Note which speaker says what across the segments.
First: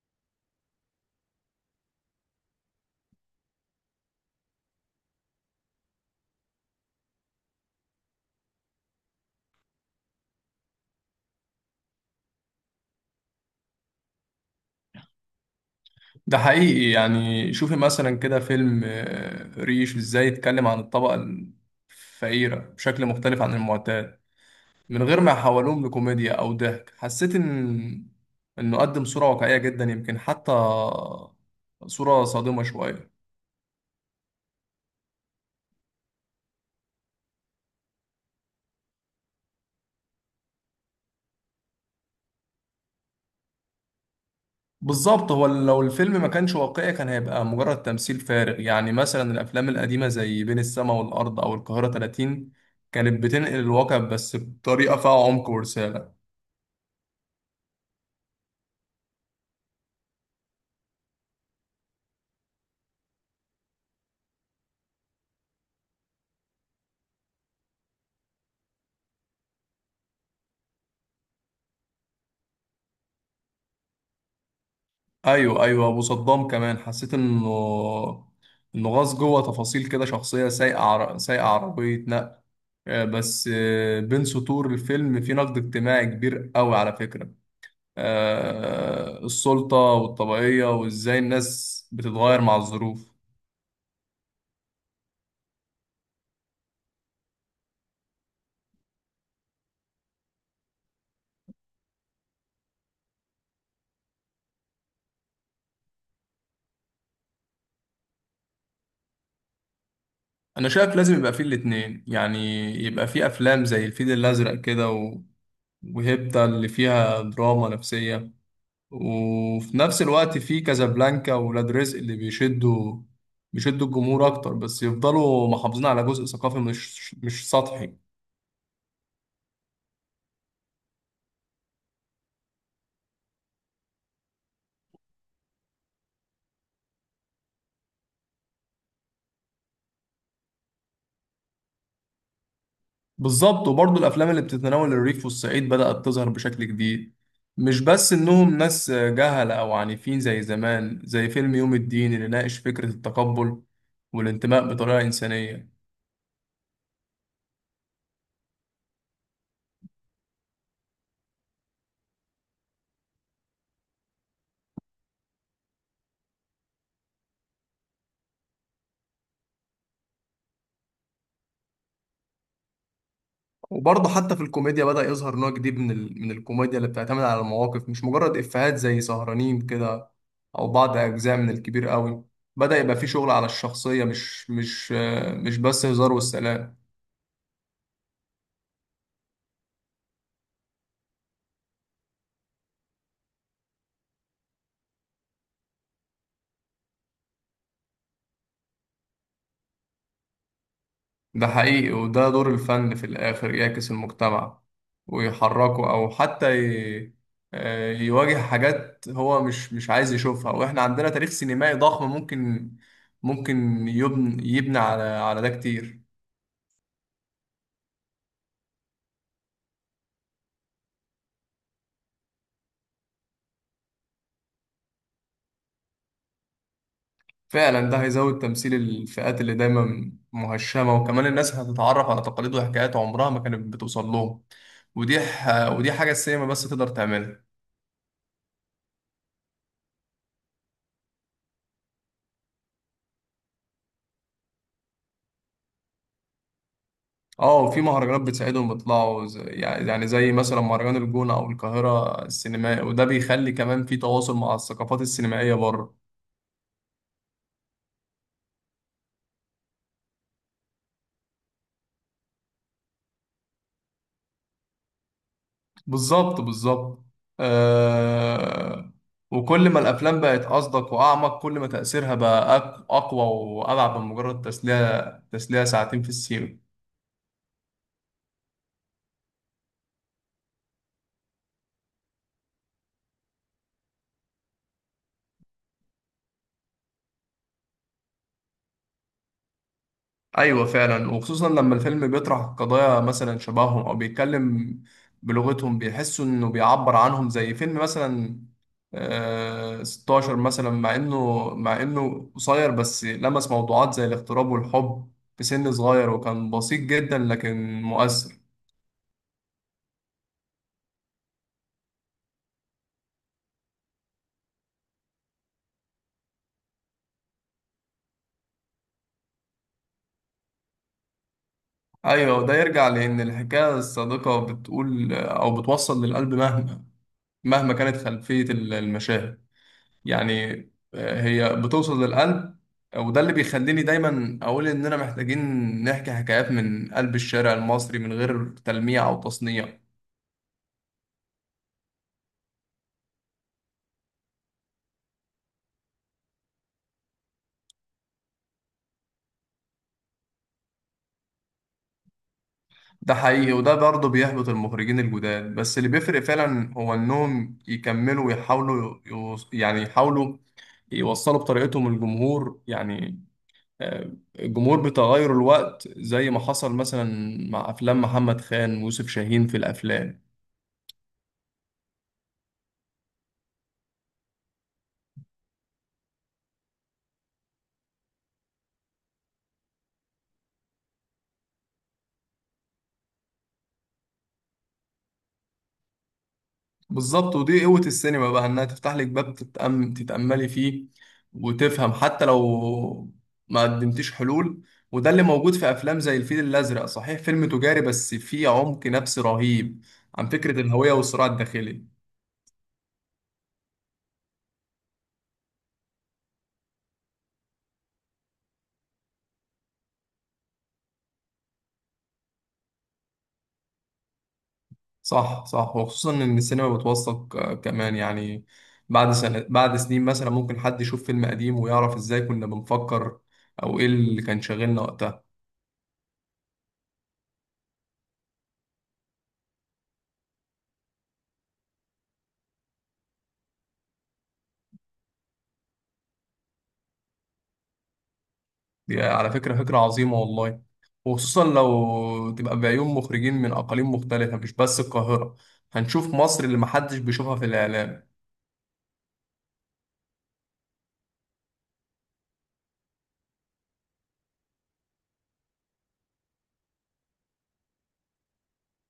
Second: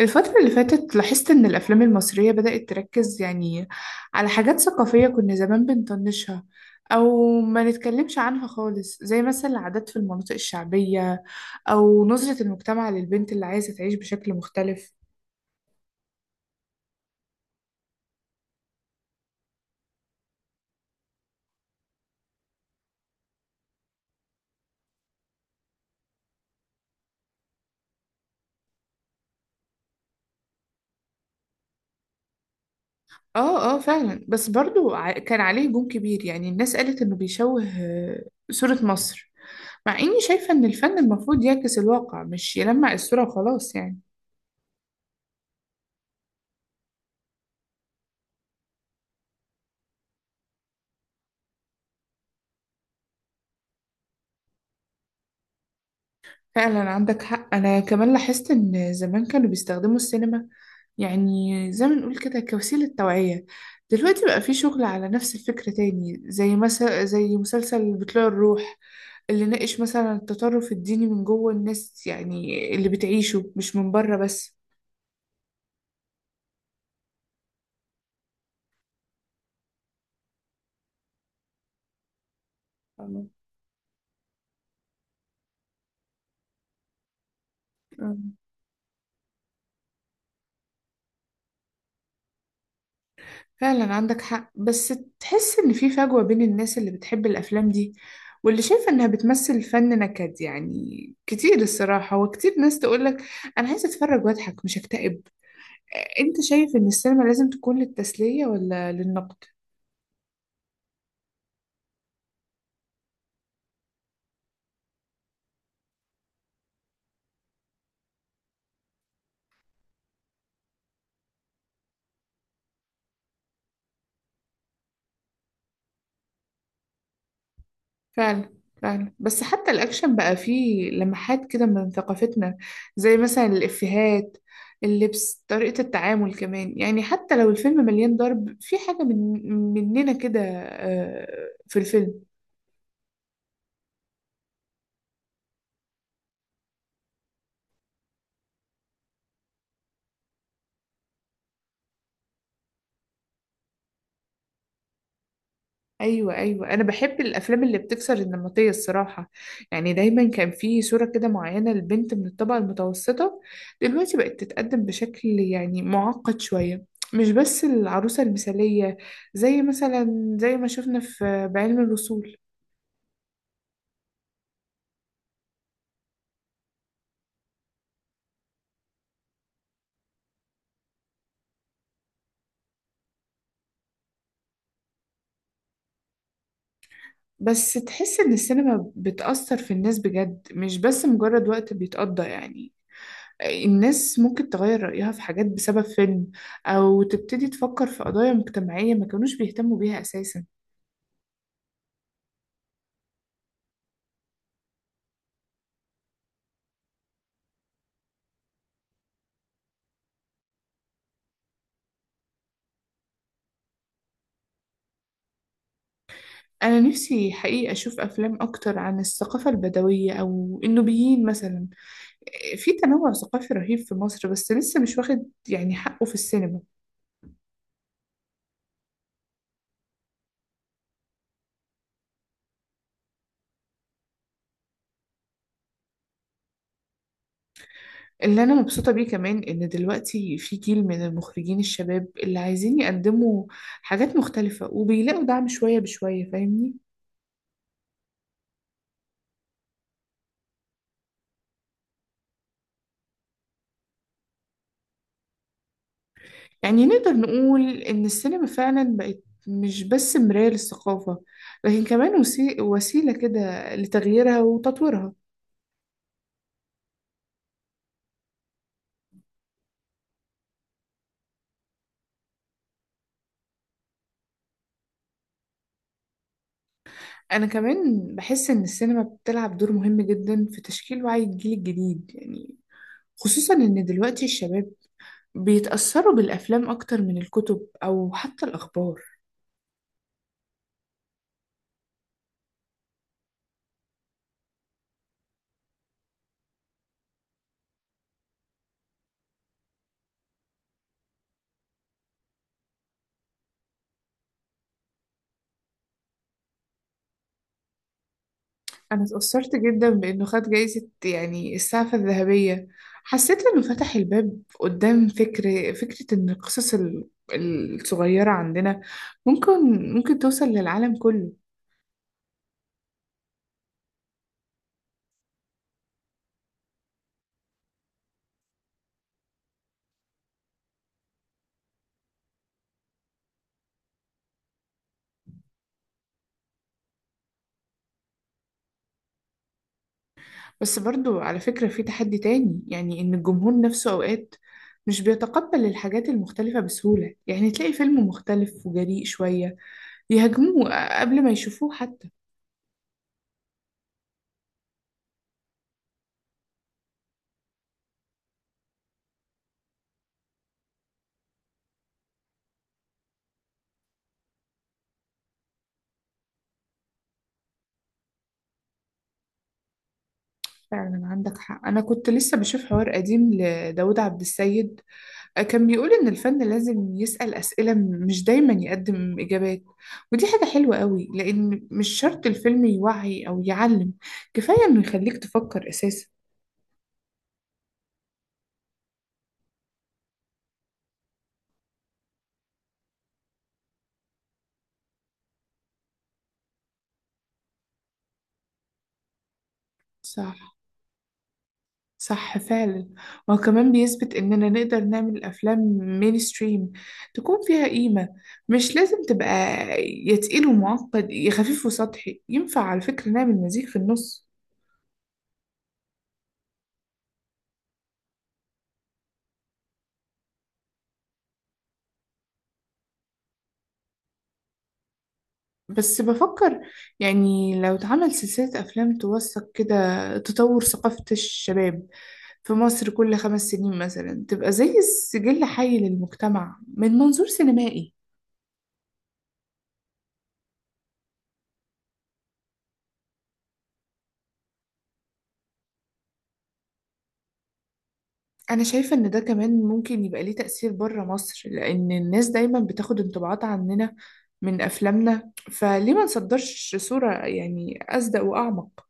Speaker 1: الفترة اللي فاتت لاحظت إن الأفلام المصرية بدأت تركز يعني على حاجات ثقافية كنا زمان بنطنشها أو ما نتكلمش عنها خالص، زي مثلا العادات في المناطق الشعبية أو نظرة المجتمع للبنت اللي عايزة تعيش بشكل مختلف.
Speaker 2: ده حقيقي يعني، شوفي مثلا كده فيلم ريش، ازاي يتكلم عن الطبقة الفقيرة بشكل مختلف عن المعتاد، من غير ما يحولوهم لكوميديا أو ضحك. حسيت إنه قدم صورة واقعية جدا، يمكن حتى صورة صادمة شوية.
Speaker 1: آه آه، فعلا. بس برضو كان عليه هجوم كبير، يعني الناس قالت إنه بيشوه صورة مصر. مع إني شايفة إن الفن المفروض يعكس الواقع مش يلمع الصورة وخلاص يعني.
Speaker 2: بالظبط، هو لو الفيلم ما كانش واقعي كان هيبقى مجرد تمثيل فارغ. يعني مثلا الأفلام القديمة زي بين السماء والأرض أو القاهرة 30 كانت بتنقل الواقع، بس بطريقة فيها عمق ورسالة.
Speaker 1: فعلا عندك حق. أنا كمان لاحظت إن زمان كانوا بيستخدموا السينما يعني زي ما نقول كده كوسيلة توعية. دلوقتي بقى في شغل على نفس الفكرة تاني، زي مثلا زي مسلسل بطلوع الروح اللي ناقش مثلا التطرف الديني من جوه الناس، يعني اللي بتعيشه مش من بره بس.
Speaker 2: ايوه ايوه، ابو صدام كمان حسيت انه غاص جوه تفاصيل كده، شخصيه سايقه عربيه نقل. بس بين سطور الفيلم في نقد اجتماعي كبير قوي على فكره.
Speaker 1: فاهمة؟
Speaker 2: السلطه والطبيعيه وازاي الناس بتتغير مع الظروف.
Speaker 1: فعلا عندك حق. بس تحس إن في فجوة بين الناس اللي بتحب الأفلام دي واللي شايفة إنها بتمثل فن نكد، يعني كتير الصراحة. وكتير ناس تقولك أنا عايزة أتفرج وأضحك مش أكتئب. أنت شايف إن السينما لازم تكون للتسلية ولا للنقد؟
Speaker 2: انا شايف لازم يبقى فيه الاتنين، يعني يبقى فيه افلام زي الفيل الازرق كده وهيبتا اللي فيها دراما نفسيه، وفي نفس الوقت في كازابلانكا وولاد رزق اللي بيشدوا الجمهور اكتر، بس يفضلوا محافظين على جزء ثقافي مش سطحي.
Speaker 1: فعلا فعلا. بس حتى الأكشن بقى فيه لمحات كده من ثقافتنا، زي مثلا الإفيهات، اللبس، طريقة التعامل كمان. يعني حتى لو الفيلم مليان ضرب، في حاجة من مننا كده في الفيلم.
Speaker 2: بالظبط. وبرضه الافلام اللي بتتناول الريف والصعيد بدأت تظهر بشكل جديد، مش بس انهم ناس جهلة او عنيفين زي زمان، زي فيلم يوم الدين اللي ناقش فكرة التقبل والانتماء بطريقة إنسانية.
Speaker 1: ايوه ايوه، انا بحب الافلام اللي بتكسر النمطيه الصراحه. يعني دايما كان في صوره كده معينه لبنت من الطبقه المتوسطه، دلوقتي بقت تتقدم بشكل يعني معقد شويه، مش بس العروسه المثاليه، زي مثلا زي ما شفنا في بعلم الوصول.
Speaker 2: وبرضه حتى في الكوميديا بدأ يظهر نوع جديد من من الكوميديا اللي بتعتمد على المواقف، مش مجرد إفيهات، زي سهرانين كده، أو بعض أجزاء من الكبير قوي. بدأ يبقى في شغل على الشخصية، مش بس هزار والسلام.
Speaker 1: بس تحس ان السينما بتأثر في الناس بجد، مش بس مجرد وقت بيتقضى. يعني الناس ممكن تغير رأيها في حاجات بسبب فيلم، أو تبتدي تفكر في قضايا مجتمعية ما كانوش بيهتموا بيها أساسا.
Speaker 2: ده حقيقي، وده دور الفن في الآخر، يعكس المجتمع ويحركه، أو حتى ي... آه، يواجه حاجات هو مش عايز يشوفها. وإحنا عندنا تاريخ سينمائي ضخم ممكن يبني على ده كتير.
Speaker 1: أنا نفسي حقيقة أشوف أفلام أكتر عن الثقافة البدوية أو النوبيين مثلا. في تنوع ثقافي رهيب في مصر، بس لسه مش واخد يعني حقه في السينما.
Speaker 2: فعلا، ده هيزود تمثيل الفئات اللي دايما مهشمة، وكمان الناس هتتعرف على تقاليد وحكايات عمرها ما كانت بتوصل لهم. ودي حاجة السينما بس تقدر تعملها.
Speaker 1: اللي أنا مبسوطة بيه كمان إن دلوقتي في جيل من المخرجين الشباب اللي عايزين يقدموا حاجات مختلفة وبيلاقوا دعم شوية بشوية، فاهمني.
Speaker 2: اه، في مهرجانات بتساعدهم يطلعوا، يعني زي مثلا مهرجان الجونة أو القاهرة السينمائي، وده بيخلي كمان في تواصل مع الثقافات السينمائية بره.
Speaker 1: يعني نقدر نقول إن السينما فعلا بقت مش بس مراية للثقافة، لكن كمان وسيلة كده لتغييرها وتطويرها.
Speaker 2: بالظبط بالظبط. آه... وكل ما الأفلام بقت أصدق وأعمق، كل ما تأثيرها بقى أقوى وأبعد من مجرد تسلية. ساعتين في السينما.
Speaker 1: أنا كمان بحس إن السينما بتلعب دور مهم جدا في تشكيل وعي الجيل الجديد، يعني خصوصا إن دلوقتي الشباب بيتأثروا بالأفلام أكتر من الكتب أو حتى الأخبار.
Speaker 2: ايوه فعلا، وخصوصا لما الفيلم بيطرح قضايا مثلا شبههم، او بيتكلم بلغتهم، بيحسوا انه بيعبر عنهم. زي فيلم مثلا آه 16 مثلا، مع انه قصير بس لمس موضوعات زي الاغتراب والحب في سن صغير، وكان بسيط جدا لكن مؤثر.
Speaker 1: أنا اتأثرت جدا بإنه خد جايزة يعني السعفة الذهبية. حسيت إنه فتح الباب قدام فكرة إن القصص الصغيرة عندنا ممكن ممكن توصل للعالم كله.
Speaker 2: ايوه، وده يرجع لان الحكايه الصادقه بتقول او بتوصل للقلب، مهما كانت خلفيه المشاهد. يعني هي بتوصل للقلب. وده اللي بيخليني دايما اقول اننا محتاجين نحكي حكايات من قلب الشارع المصري من غير تلميع او تصنيع.
Speaker 1: بس برضو على فكرة في تحدي تاني، يعني إن الجمهور نفسه أوقات مش بيتقبل الحاجات المختلفة بسهولة. يعني تلاقي فيلم مختلف وجريء شوية يهاجموه قبل ما يشوفوه حتى.
Speaker 2: ده حقيقي، وده برضه بيحبط المخرجين الجداد، بس اللي بيفرق فعلا هو انهم يكملوا ويحاولوا يعني يحاولوا يوصلوا بطريقتهم للجمهور. آه، الجمهور بتغير الوقت، زي ما حصل مثلا مع افلام محمد خان ويوسف شاهين في الافلام.
Speaker 1: فعلا عندك حق. أنا كنت لسه بشوف حوار قديم لداود عبد السيد، كان بيقول إن الفن لازم يسأل أسئلة مش دايما يقدم إجابات. ودي حاجة حلوة قوي، لأن مش شرط الفيلم يوعي أو يعلم، كفاية إنه يخليك تفكر أساسا.
Speaker 2: بالظبط، ودي قوة السينما بقى، انها تفتح لك باب تتأملي فيه وتفهم حتى لو ما قدمتيش حلول. وده اللي موجود في افلام زي الفيل الازرق، صحيح فيلم تجاري بس فيه عمق نفسي رهيب عن
Speaker 1: صح.
Speaker 2: فكرة الهوية والصراع الداخلي.
Speaker 1: صح فعلا. وهو كمان بيثبت إننا نقدر نعمل أفلام مينستريم تكون فيها قيمة، مش لازم تبقى يا تقيل ومعقد يا خفيف وسطحي. ينفع على فكرة نعمل مزيج في النص.
Speaker 2: صح صح، وخصوصا ان السينما بتوثق كمان. يعني بعد سنة، بعد سنين مثلا، ممكن حد يشوف فيلم قديم ويعرف ازاي كنا بنفكر، او ايه اللي كان شاغلنا وقتها.
Speaker 1: بس بفكر، يعني لو اتعمل سلسلة أفلام توثق كده تطور ثقافة الشباب في مصر كل 5 سنين مثلا، تبقى زي سجل حي للمجتمع من منظور سينمائي.
Speaker 2: دي على فكرة فكرة عظيمة والله، وخصوصا لو تبقى بعيون مخرجين من أقاليم مختلفة، مش بس القاهرة. هنشوف مصر اللي محدش بيشوفها في الإعلام.
Speaker 1: أنا شايفة إن ده كمان ممكن يبقى ليه تأثير بره مصر، لأن الناس دايما بتاخد انطباعات عننا من أفلامنا. فليه ما نصدرش صورة يعني أصدق وأعمق.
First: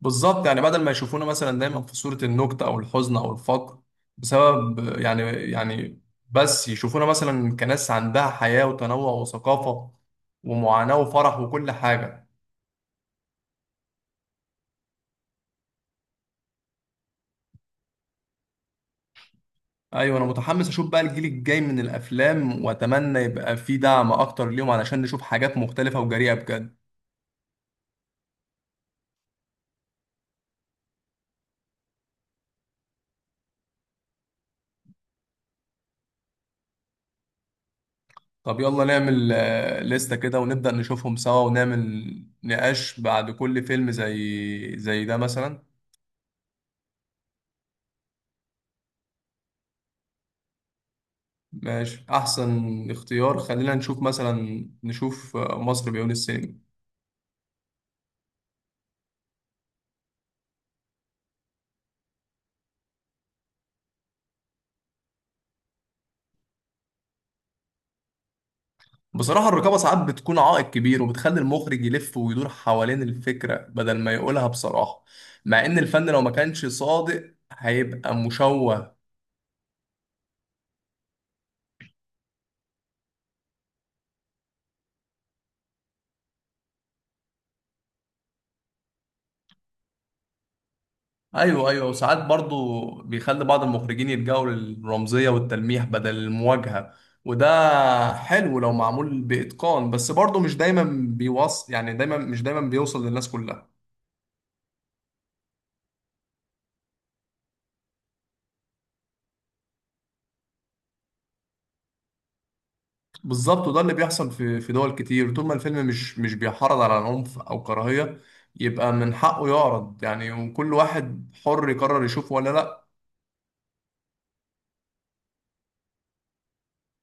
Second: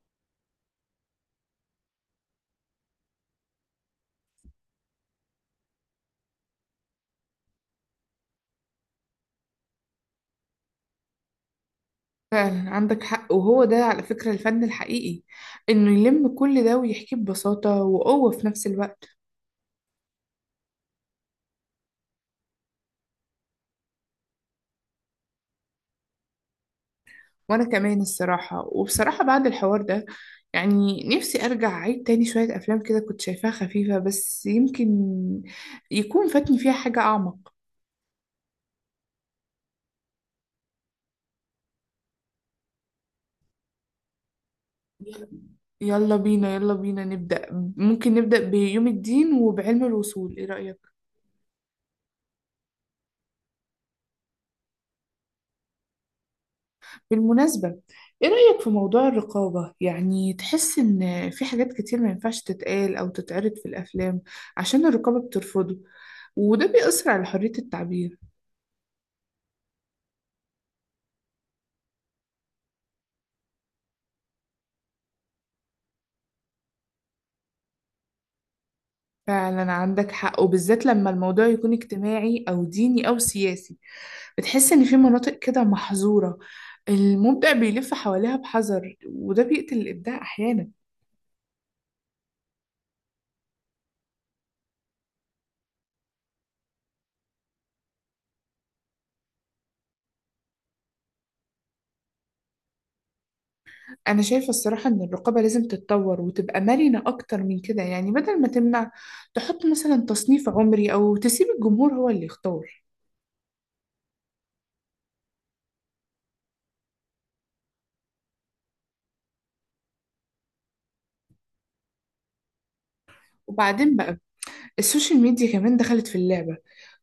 Speaker 2: بالظبط. يعني بدل ما يشوفونا مثلا دايما في صورة النكتة أو الحزن أو الفقر بسبب يعني، بس يشوفونا مثلا كناس عندها حياة وتنوع وثقافة ومعاناة وفرح وكل حاجة.
Speaker 1: فعلا عندك حق. وهو ده على فكرة الفن الحقيقي، إنه يلم كل ده ويحكيه ببساطة وقوة في نفس الوقت.
Speaker 2: أيوة، أنا متحمس أشوف بقى الجيل الجاي من الأفلام، وأتمنى يبقى فيه دعم أكتر ليهم علشان نشوف حاجات مختلفة وجريئة بجد.
Speaker 1: وأنا كمان الصراحة، وبصراحة بعد الحوار ده، يعني نفسي أرجع أعيد تاني شوية أفلام كده كنت شايفاها خفيفة، بس يمكن يكون فاتني فيها حاجة أعمق.
Speaker 2: طب يلا نعمل لستة كده، ونبدأ نشوفهم سوا، ونعمل نقاش بعد كل فيلم زي ده مثلا.
Speaker 1: يلا بينا يلا بينا نبدأ. ممكن نبدأ بيوم الدين وبعلم الوصول. ايه رأيك؟
Speaker 2: ماشي، أحسن اختيار. خلينا نشوف مثلا، نشوف مصر بعيون السينما.
Speaker 1: بالمناسبة، ايه رأيك في موضوع الرقابة؟ يعني تحس ان في حاجات كتير ما ينفعش تتقال او تتعرض في الافلام عشان الرقابة بترفضه، وده بيأثر على حرية التعبير.
Speaker 2: بصراحة الرقابة ساعات بتكون عائق كبير، وبتخلي المخرج يلف ويدور حوالين الفكرة بدل ما يقولها بصراحة، مع إن الفن لو ما كانش صادق هيبقى مشوه.
Speaker 1: فعلا عندك حق، وبالذات لما الموضوع يكون اجتماعي او ديني او سياسي. بتحس ان في مناطق كده محظورة، المبدع بيلف حواليها بحذر، وده بيقتل الابداع احيانا.
Speaker 2: ايوه ايوه، وساعات برضو بيخلي بعض المخرجين يلجأوا للرمزيه والتلميح بدل المواجهه. وده حلو لو معمول باتقان، بس برضو مش دايما بيوصل يعني دايما مش دايما بيوصل للناس كلها.
Speaker 1: أنا شايفة الصراحة إن الرقابة لازم تتطور وتبقى مرنة أكتر من كده. يعني بدل ما تمنع، تحط مثلا تصنيف عمري أو تسيب الجمهور هو اللي يختار.
Speaker 2: بالظبط، وده اللي بيحصل في دول كتير، طول ما الفيلم مش بيحرض على عنف او كراهيه، يبقى من حقه يعرض، يعني وكل واحد حر يقرر يشوفه ولا لا.
Speaker 1: وبعدين بقى السوشيال ميديا كمان دخلت في اللعبة،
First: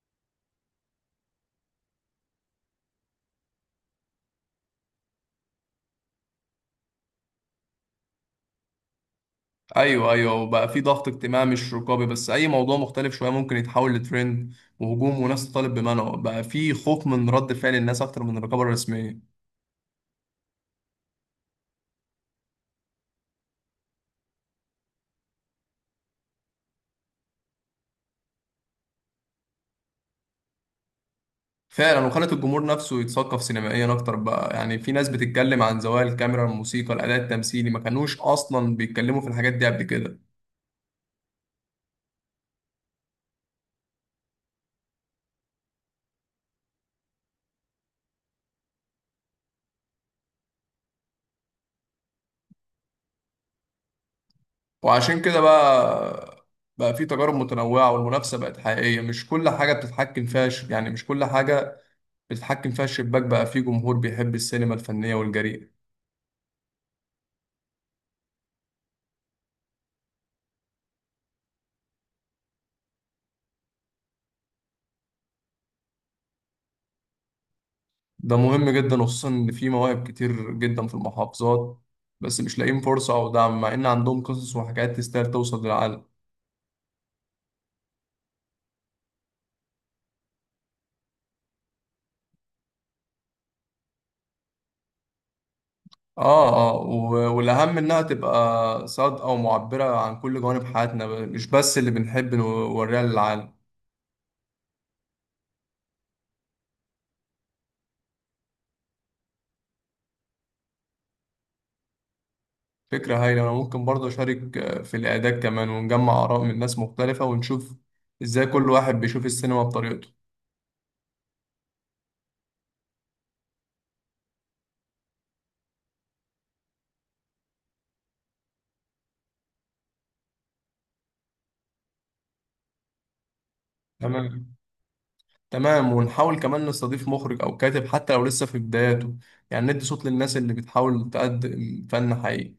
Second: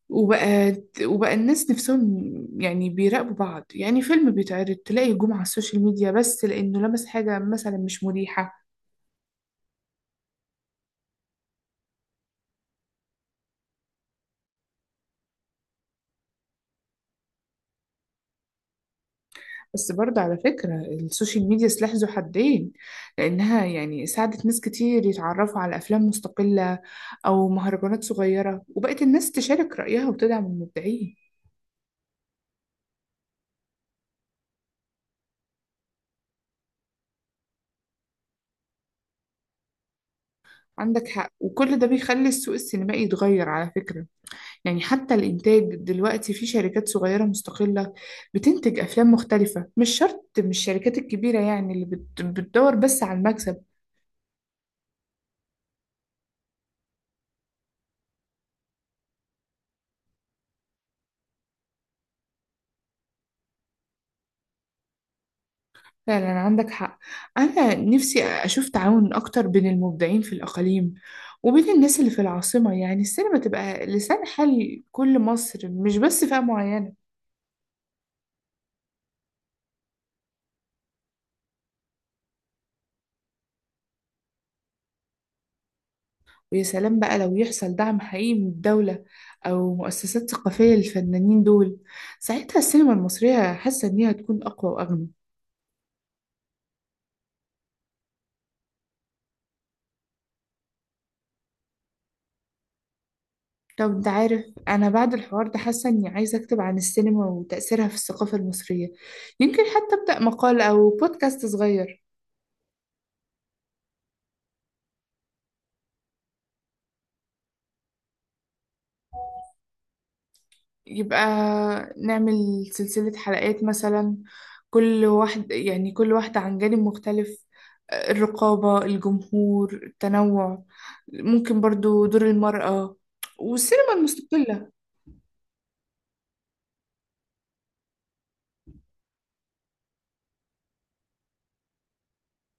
Speaker 1: وبقى وبقى الناس نفسهم يعني بيراقبوا بعض. يعني فيلم بيتعرض تلاقي هجوم على السوشيال ميديا بس لأنه لمس حاجة مثلا مش مريحة.
Speaker 2: ايوه ايوه، وبقى في ضغط اجتماعي مش رقابي بس. اي موضوع مختلف شويه ممكن يتحول لترند وهجوم، وناس تطالب بمنعه. بقى في خوف من رد فعل الناس اكتر من الرقابه الرسميه.
Speaker 1: بس برضه على فكرة السوشيال ميديا سلاح ذو حدين، لأنها يعني ساعدت ناس كتير يتعرفوا على أفلام مستقلة أو مهرجانات صغيرة، وبقت الناس تشارك رأيها وتدعم المبدعين.
Speaker 2: فعلا، وخلت الجمهور نفسه يتثقف سينمائيا اكتر. بقى يعني في ناس بتتكلم عن زوايا الكاميرا، الموسيقى، الاداء التمثيلي، ما كانوش اصلا بيتكلموا في الحاجات دي قبل كده.
Speaker 1: عندك حق. وكل ده بيخلي السوق السينمائي يتغير على فكرة. يعني حتى الإنتاج دلوقتي في شركات صغيرة مستقلة بتنتج أفلام مختلفة، مش شرط مش الشركات الكبيرة يعني اللي بتدور بس على المكسب.
Speaker 2: وعشان كده بقى في تجارب متنوعه، والمنافسه بقت حقيقيه، مش كل حاجه بتتحكم فيها يعني مش كل حاجه بتتحكم فيها الشباك. بقى في جمهور بيحب السينما الفنيه والجريئه.
Speaker 1: فعلا عندك حق. أنا نفسي أشوف تعاون أكتر بين المبدعين في الأقاليم وبين الناس اللي في العاصمة. يعني السينما تبقى لسان حال كل مصر مش بس فئة معينة.
Speaker 2: ده مهم جدا، وخصوصا ان في مواهب كتير جدا في المحافظات بس مش لاقيين فرصة او دعم، مع ان عندهم قصص وحكايات تستاهل توصل للعالم.
Speaker 1: ويا سلام بقى لو يحصل دعم حقيقي من الدولة أو مؤسسات ثقافية للفنانين دول. ساعتها السينما المصرية حاسة إنها تكون أقوى وأغنى.
Speaker 2: اه اه، والاهم انها تبقى صادقة ومعبرة عن كل جوانب حياتنا، مش بس اللي بنحب نوريها للعالم.
Speaker 1: طب أنت عارف، أنا بعد الحوار ده حاسة إني عايزة أكتب عن السينما وتأثيرها في الثقافة المصرية. يمكن حتى أبدأ مقال أو بودكاست صغير.
Speaker 2: فكرة هايلة، انا ممكن برضه اشارك في الاعداد كمان، ونجمع اراء من ناس مختلفة ونشوف ازاي كل واحد بيشوف السينما بطريقته.
Speaker 1: يبقى نعمل سلسلة حلقات مثلا، كل واحد يعني كل واحدة عن جانب مختلف: الرقابة، الجمهور، التنوع. ممكن برضو دور المرأة والسينما
Speaker 2: تمام
Speaker 1: المستقلة.
Speaker 2: تمام، ونحاول كمان نستضيف مخرج او كاتب حتى لو لسه في بداياته، يعني ندي صوت للناس اللي بتحاول تقدم فن حقيقي.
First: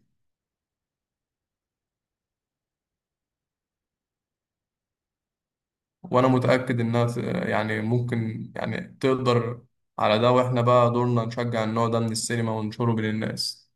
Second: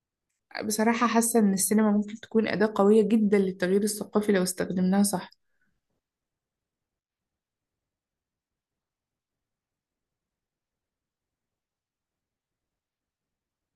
Speaker 1: بصراحة حاسة إن السينما ممكن تكون أداة قوية جدا للتغيير الثقافي لو استخدمناها صح.
Speaker 2: وانا متأكد انها ممكن يعني تقدر على ده. واحنا بقى دورنا نشجع النوع ده من السينما وننشره بين الناس.